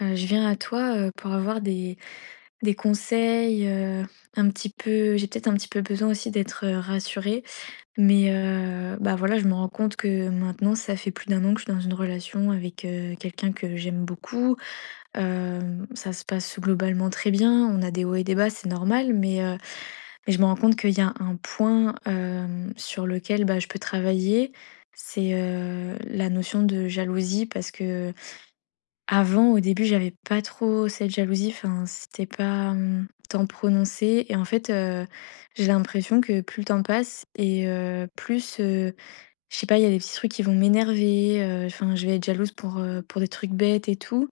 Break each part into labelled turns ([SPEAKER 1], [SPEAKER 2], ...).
[SPEAKER 1] Je viens à toi, pour avoir des conseils, un petit peu j'ai peut-être un petit peu besoin aussi d'être, rassurée. Mais, bah, voilà, je me rends compte que maintenant ça fait plus d'un an que je suis dans une relation avec, quelqu'un que j'aime beaucoup. Ça se passe globalement très bien, on a des hauts et des bas, c'est normal, mais je me rends compte qu'il y a un point, sur lequel, bah, je peux travailler, c'est, la notion de jalousie parce que avant, au début, j'avais pas trop cette jalousie, enfin, c'était pas, tant prononcé et en fait, j'ai l'impression que plus le temps passe et plus, je sais pas, il y a des petits trucs qui vont m'énerver, enfin, je vais être jalouse pour des trucs bêtes et tout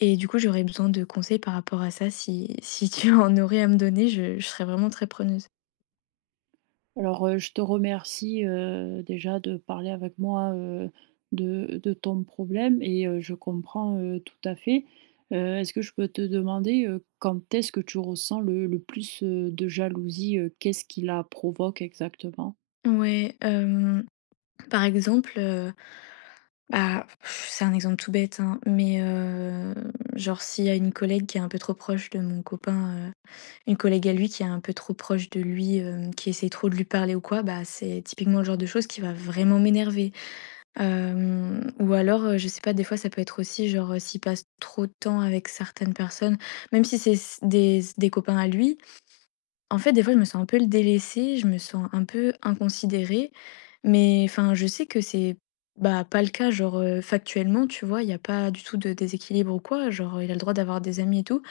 [SPEAKER 1] et du coup, j'aurais besoin de conseils par rapport à ça. Si tu en aurais à me donner, je serais vraiment très preneuse.
[SPEAKER 2] Je te remercie, déjà de parler avec moi, de ton problème et je comprends, tout à fait. Est-ce que je peux te demander, quand est-ce que tu ressens le plus, de jalousie, qu'est-ce qui la provoque exactement?
[SPEAKER 1] Ouais, par exemple, bah, c'est un exemple tout bête, hein, mais genre s'il y a une collègue qui est un peu trop proche de mon copain, heu, une collègue à lui qui est un peu trop proche de lui, qui essaie trop de lui parler ou quoi, bah, c'est typiquement le genre de choses qui va vraiment m'énerver. Ou alors, je sais pas, des fois ça peut être aussi genre, s'il passe trop de temps avec certaines personnes, même si c'est s des copains à lui, en fait, des fois, je me sens un peu le délaissée, je me sens un peu inconsidérée, mais enfin, je sais que c'est bah, pas le cas, genre factuellement, tu vois, il n'y a pas du tout de déséquilibre ou quoi, genre il a le droit d'avoir des amis et tout,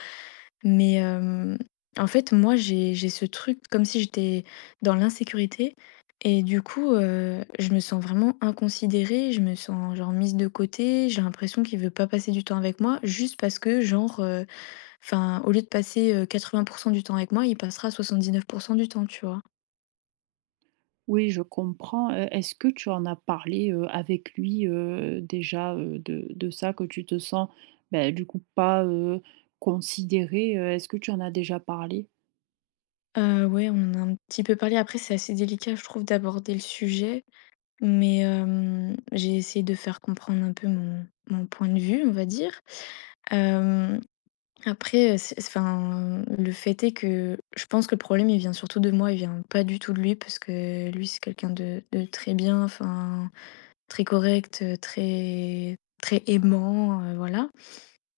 [SPEAKER 1] mais en fait, moi, j'ai ce truc comme si j'étais dans l'insécurité, et du coup, je me sens vraiment inconsidérée, je me sens genre mise de côté, j'ai l'impression qu'il veut pas passer du temps avec moi, juste parce que, genre, enfin, au lieu de passer, 80 du temps avec moi, il passera 79 du temps, tu vois?
[SPEAKER 2] Oui, je comprends. Est-ce que tu en as parlé, avec lui, déjà, de ça, que tu te sens, bah, du coup, pas, considérée, est-ce que tu en as déjà parlé?
[SPEAKER 1] Ouais, on en a un petit peu parlé. Après, c'est assez délicat, je trouve, d'aborder le sujet, mais j'ai essayé de faire comprendre un peu mon point de vue, on va dire. Hem, Après, c'est enfin, le fait est que je pense que le problème, il vient surtout de moi, il vient pas du tout de lui parce que lui, c'est quelqu'un de très bien, enfin, très correct, très très aimant, voilà.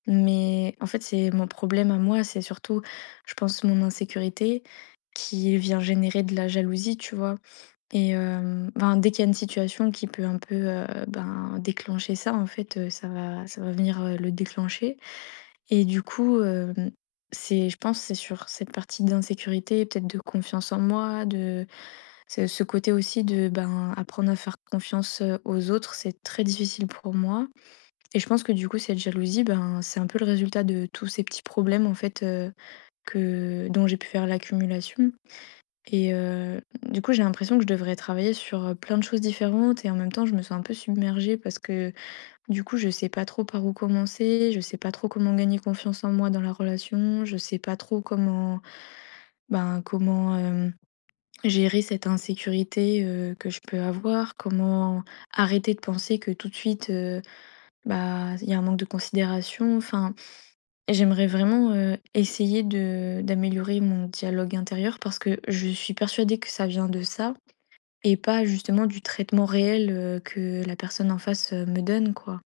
[SPEAKER 1] Mais en fait, c'est mon problème à moi, c'est surtout, je pense, mon insécurité qui vient générer de la jalousie, tu vois. Et ben, dès qu'il y a une situation qui peut un peu ben, déclencher ça, en fait, ça va venir le déclencher. Et du coup, c'est, je pense, c'est sur cette partie d'insécurité, peut-être de confiance en moi, de c'est ce côté aussi de ben, apprendre à faire confiance aux autres, c'est très difficile pour moi. Et je pense que du coup, cette jalousie, ben, c'est un peu le résultat de tous ces petits problèmes en fait que dont j'ai pu faire l'accumulation. Et du coup, j'ai l'impression que je devrais travailler sur plein de choses différentes et en même temps, je me sens un peu submergée parce que du coup, je sais pas trop par où commencer, je sais pas trop comment gagner confiance en moi dans la relation, je sais pas trop comment, ben, comment gérer cette insécurité que je peux avoir, comment arrêter de penser que tout de suite, bah, il y a un manque de considération. Enfin, j'aimerais vraiment, essayer de d'améliorer mon dialogue intérieur parce que je suis persuadée que ça vient de ça et pas justement du traitement réel, que la personne en face, me donne quoi.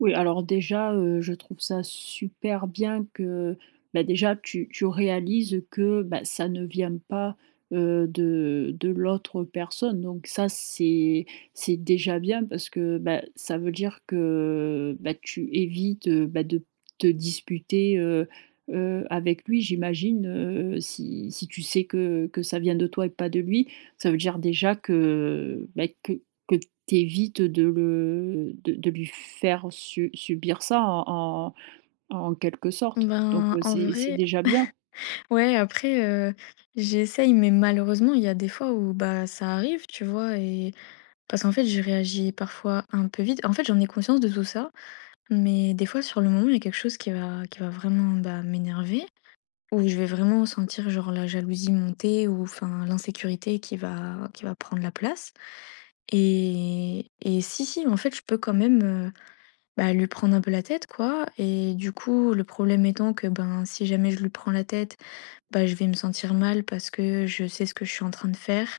[SPEAKER 2] Oui, alors déjà, je trouve ça super bien que, bah, déjà tu réalises que, bah, ça ne vient pas, de l'autre personne, donc ça c'est déjà bien parce que, bah, ça veut dire que, bah, tu évites, bah, de te disputer, avec lui, j'imagine, si tu sais que ça vient de toi et pas de lui. Ça veut dire déjà que, bah, que tu de le de lui faire su subir ça en en quelque sorte, donc
[SPEAKER 1] Ben,
[SPEAKER 2] heu,
[SPEAKER 1] en
[SPEAKER 2] c'est c'est
[SPEAKER 1] vrai,
[SPEAKER 2] déjà bien.
[SPEAKER 1] ouais après, j'essaye mais malheureusement il y a des fois où, bah, ça arrive, tu vois? Et parce qu'en fait je réagis parfois un peu vite. En fait, j'en ai conscience de tout ça, mais des fois sur le moment, il y a quelque chose qui va vraiment, bah, m'énerver, où je vais vraiment sentir genre la jalousie monter ou enfin l'insécurité qui va prendre la place et si, en fait, je peux quand même, bah, lui prendre un peu la tête quoi et du coup, le problème étant que, ben, si jamais je lui prends la tête, bah, je vais me sentir mal parce que je sais ce que je suis en train de faire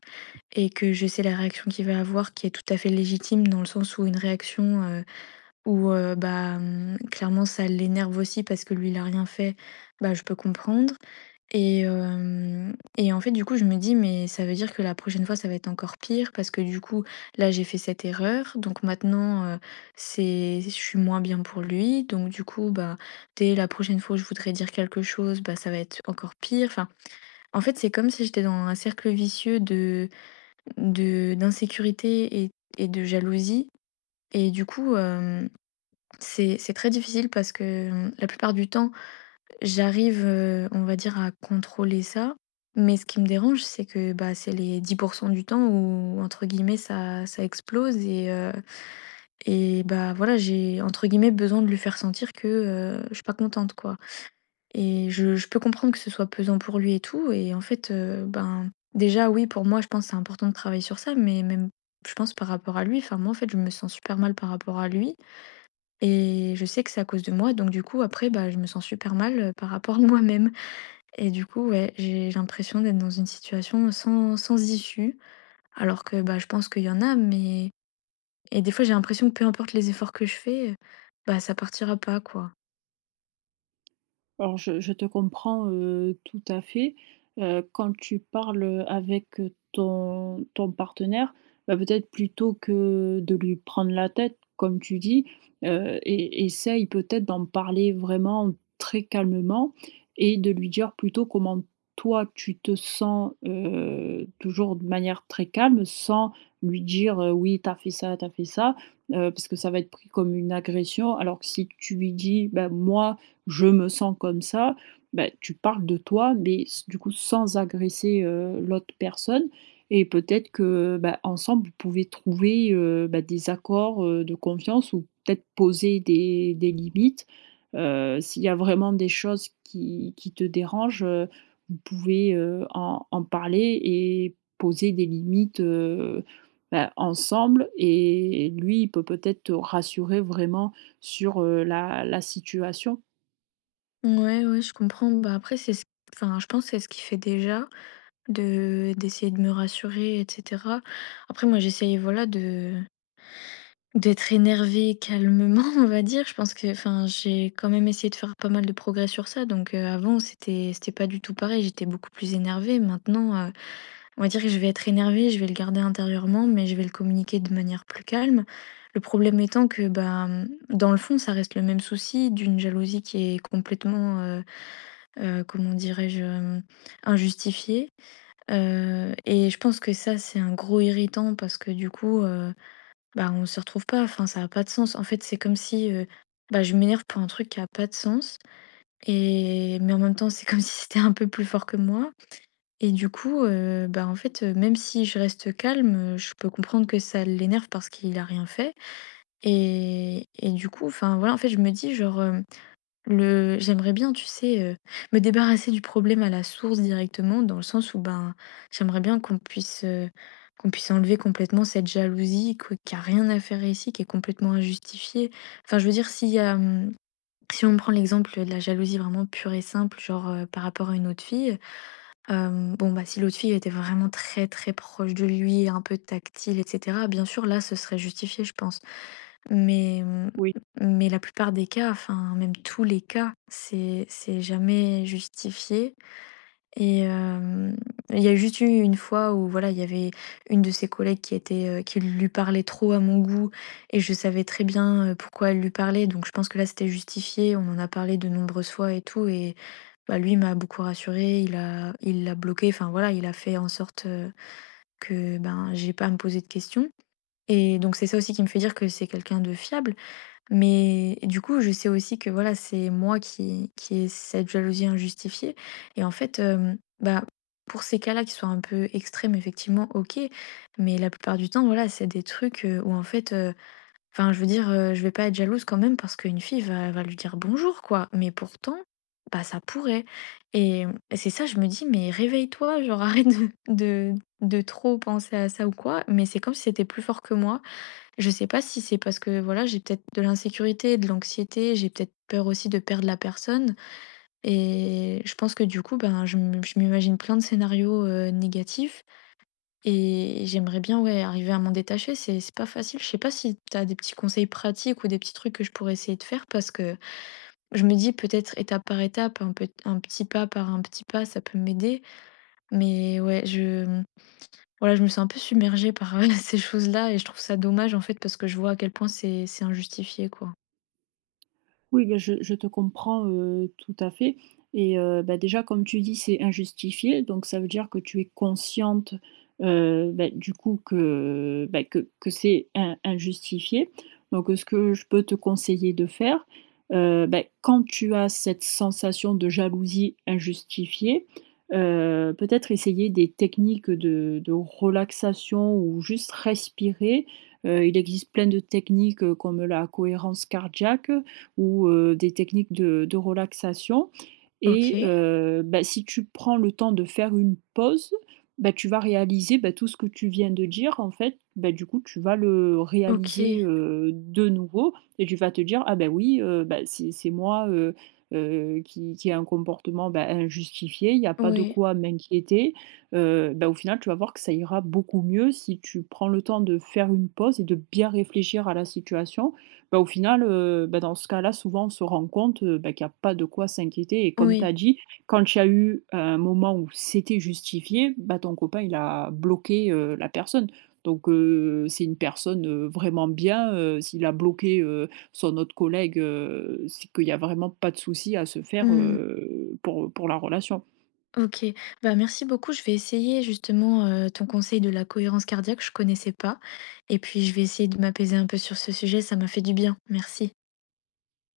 [SPEAKER 1] et que je sais la réaction qu'il va avoir qui est tout à fait légitime dans le sens où une réaction, où, clairement ça l'énerve aussi parce que lui il a rien fait, bah, je peux comprendre. Et en fait, du coup, je me dis: «Mais ça veut dire que la prochaine fois, ça va être encore pire parce que du coup, là, j'ai fait cette erreur, donc maintenant, c'est je suis moins bien pour lui, donc du coup, bah, dès la prochaine fois où je voudrais dire quelque chose, bah, ça va être encore pire». Enfin, en fait, c'est comme si j'étais dans un cercle vicieux de d'insécurité et de jalousie et du coup, c'est très difficile parce que, la plupart du temps j'arrive, on va dire à contrôler ça, mais ce qui me dérange, c'est que, bah, c'est les 10% du temps où entre guillemets ça explose et bah, voilà, j'ai entre guillemets «besoin» de lui faire sentir que, je suis pas contente quoi et je peux comprendre que ce soit pesant pour lui et tout et en fait, ben, déjà oui, pour moi, je pense que c'est important de travailler sur ça, mais même je pense par rapport à lui, enfin moi, en fait, je me sens super mal par rapport à lui et je sais que c'est à cause de moi, donc du coup après, bah, je me sens super mal, par rapport à moi-même. Et du coup, ouais, j'ai l'impression d'être dans une situation sans issue, alors que bah, je pense qu'il y en a, mais... Et des fois, j'ai l'impression que peu importe les efforts que je fais, bah, ça partira pas, quoi.
[SPEAKER 2] Alors je te comprends, tout à fait. Quand tu parles, avec, ton partenaire, bah, peut-être plutôt que de lui prendre la tête, comme tu dis, heu, e essaye peut-être d'en parler vraiment très calmement et de lui dire plutôt comment toi tu te sens, toujours de manière très calme, sans lui dire, «Oui, t'as fait ça», parce que ça va être pris comme une agression. Alors que si tu lui dis: «Bah, moi, «Je me sens comme ça», bah, tu parles de toi, mais s du coup sans agresser, l'autre personne, et peut-être que, bah, ensemble, vous pouvez trouver, bah, des accords, de confiance, ou peut-être poser des limites. S'il y a vraiment des choses qui te dérangent, vous pouvez, en parler et poser des limites, bah, ensemble, et lui, il peut peut-être te rassurer vraiment sur, la situation.
[SPEAKER 1] Ouais, ouais, je comprends. Bah, après, enfin, je pense que c'est ce qui fait déjà, de d'essayer de me rassurer, etc. Après, moi, j'essaye, voilà, de d'être énervée calmement, on va dire. Je pense que, enfin, j'ai quand même essayé de faire pas mal de progrès sur ça. Donc, avant, c'était pas du tout pareil. J'étais beaucoup plus énervée. Maintenant, on va dire que je vais être énervée, je vais le garder intérieurement, mais je vais le communiquer de manière plus calme. Le problème étant que, bah, dans le fond, ça reste le même souci d'une jalousie qui est complètement, comment dirais-je? Injustifiée. Et je pense que ça, c'est un gros irritant parce que du coup, bah, on se retrouve pas, enfin, ça a pas de sens. En fait, c'est comme si, bah, je m'énerve pour un truc qui a pas de sens mais en même temps, c'est comme si c'était un peu plus fort que moi. Et du coup, bah, en fait, même si je reste calme, je peux comprendre que ça l'énerve parce qu'il a rien fait et du coup, enfin, voilà, en fait, je me dis genre, le j'aimerais bien, tu sais, me débarrasser du problème à la source directement dans le sens où, ben, j'aimerais bien qu'on puisse enlever complètement cette jalousie que qui a rien à faire ici, qui est complètement injustifiée. Enfin, je veux dire, s'il y a, si on prend l'exemple de la jalousie vraiment pure et simple, genre, par rapport à une autre fille, bon, bah, si l'autre fille était vraiment très, très proche de lui, un peu tactile etc., bien sûr, là, ce serait justifié, je pense. Mais, mmh,
[SPEAKER 2] Oui,
[SPEAKER 1] mais la plupart des cas, enfin, même tous les cas, c'est jamais justifié et hem, il y a juste eu une fois où, voilà, il y avait une de ses collègues qui lui parlait trop à mon goût et je savais très bien, pourquoi elle lui parlait, donc je pense que là, c'était justifié. On en a parlé de nombreuses fois et tout et bah, lui m'a beaucoup rassurée, il l'a bloqué, enfin voilà, il a fait en sorte, que, ben, j'ai pas à me poser de questions et donc c'est ça aussi qui me fait dire que c'est quelqu'un de fiable. Mais du coup, je sais aussi que voilà, c'est moi qui ai cette jalousie injustifiée et en fait, bah, pour ces cas-là qui sont un peu extrêmes, effectivement, OK, mais la plupart du temps, voilà, c'est des trucs, où en fait, enfin, je veux dire, je vais pas être jalouse quand même parce qu'une fille va lui dire: «Bonjour» quoi, mais pourtant, bah, ça pourrait c'est ça, je me dis: «Mais réveille-toi, genre arrête de trop penser à ça ou quoi», mais c'est comme si c'était plus fort que moi. Je sais pas si c'est parce que, voilà, j'ai peut-être de l'insécurité, de l'anxiété, j'ai peut-être peur aussi de perdre la personne et je pense que du coup, ben, je m'imagine plein de scénarios, négatifs et j'aimerais bien, ouais, arriver à m'en détacher, c'est pas facile. Je sais pas si tu as des petits conseils pratiques ou des petits trucs que je pourrais essayer de faire parce que je me dis peut-être étape par étape, un petit pas par un petit pas, ça peut m'aider. Mais ouais, voilà, je me sens un peu submergée par ces choses-là et je trouve ça dommage en fait parce que je vois à quel point c'est injustifié, quoi.
[SPEAKER 2] oui, bah, je te comprends, tout à fait. Et bah, déjà comme tu dis, c'est injustifié, donc ça veut dire que tu es consciente, bah, du coup que, bah, que c'est in injustifié. Donc ce que je peux te conseiller de faire, bah, quand tu as cette sensation de jalousie injustifiée, peut-être essayer des techniques de relaxation ou juste respirer. Il existe plein de techniques, comme la cohérence cardiaque, ou des techniques de relaxation.
[SPEAKER 1] Ok,
[SPEAKER 2] Et bah, si tu prends le temps de faire une pause, bah, tu vas réaliser, bah, tout ce que tu viens de dire, en fait, bah, du coup tu vas le
[SPEAKER 1] ok,
[SPEAKER 2] réaliser, de nouveau, et tu vas te dire: «Ah, ben oui, bah, c'est moi, qui a un comportement, bah, injustifié, il y a pas de
[SPEAKER 1] oui,
[SPEAKER 2] quoi m'inquiéter». Bah, au final, tu vas voir que ça ira beaucoup mieux si tu prends le temps de faire une pause et de bien réfléchir à la situation. Bah, au final, bah, dans ce cas-là, souvent, on se rend compte, bah, qu'il y a pas de quoi s'inquiéter, et comme tu
[SPEAKER 1] oui.
[SPEAKER 2] as dit, quand il y a eu un moment où c'était justifié, bah, ton copain, il a bloqué, la personne. Donc c'est une personne, vraiment bien, s'il a bloqué, son autre collègue, c'est qu'il y a vraiment pas de souci à se faire,
[SPEAKER 1] Hmm.
[SPEAKER 2] pour la relation.
[SPEAKER 1] OK. Bah, merci beaucoup. Je vais essayer justement, ton conseil de la cohérence cardiaque, je connaissais pas et puis je vais essayer de m'apaiser un peu sur ce sujet, ça m'a fait du bien. Merci.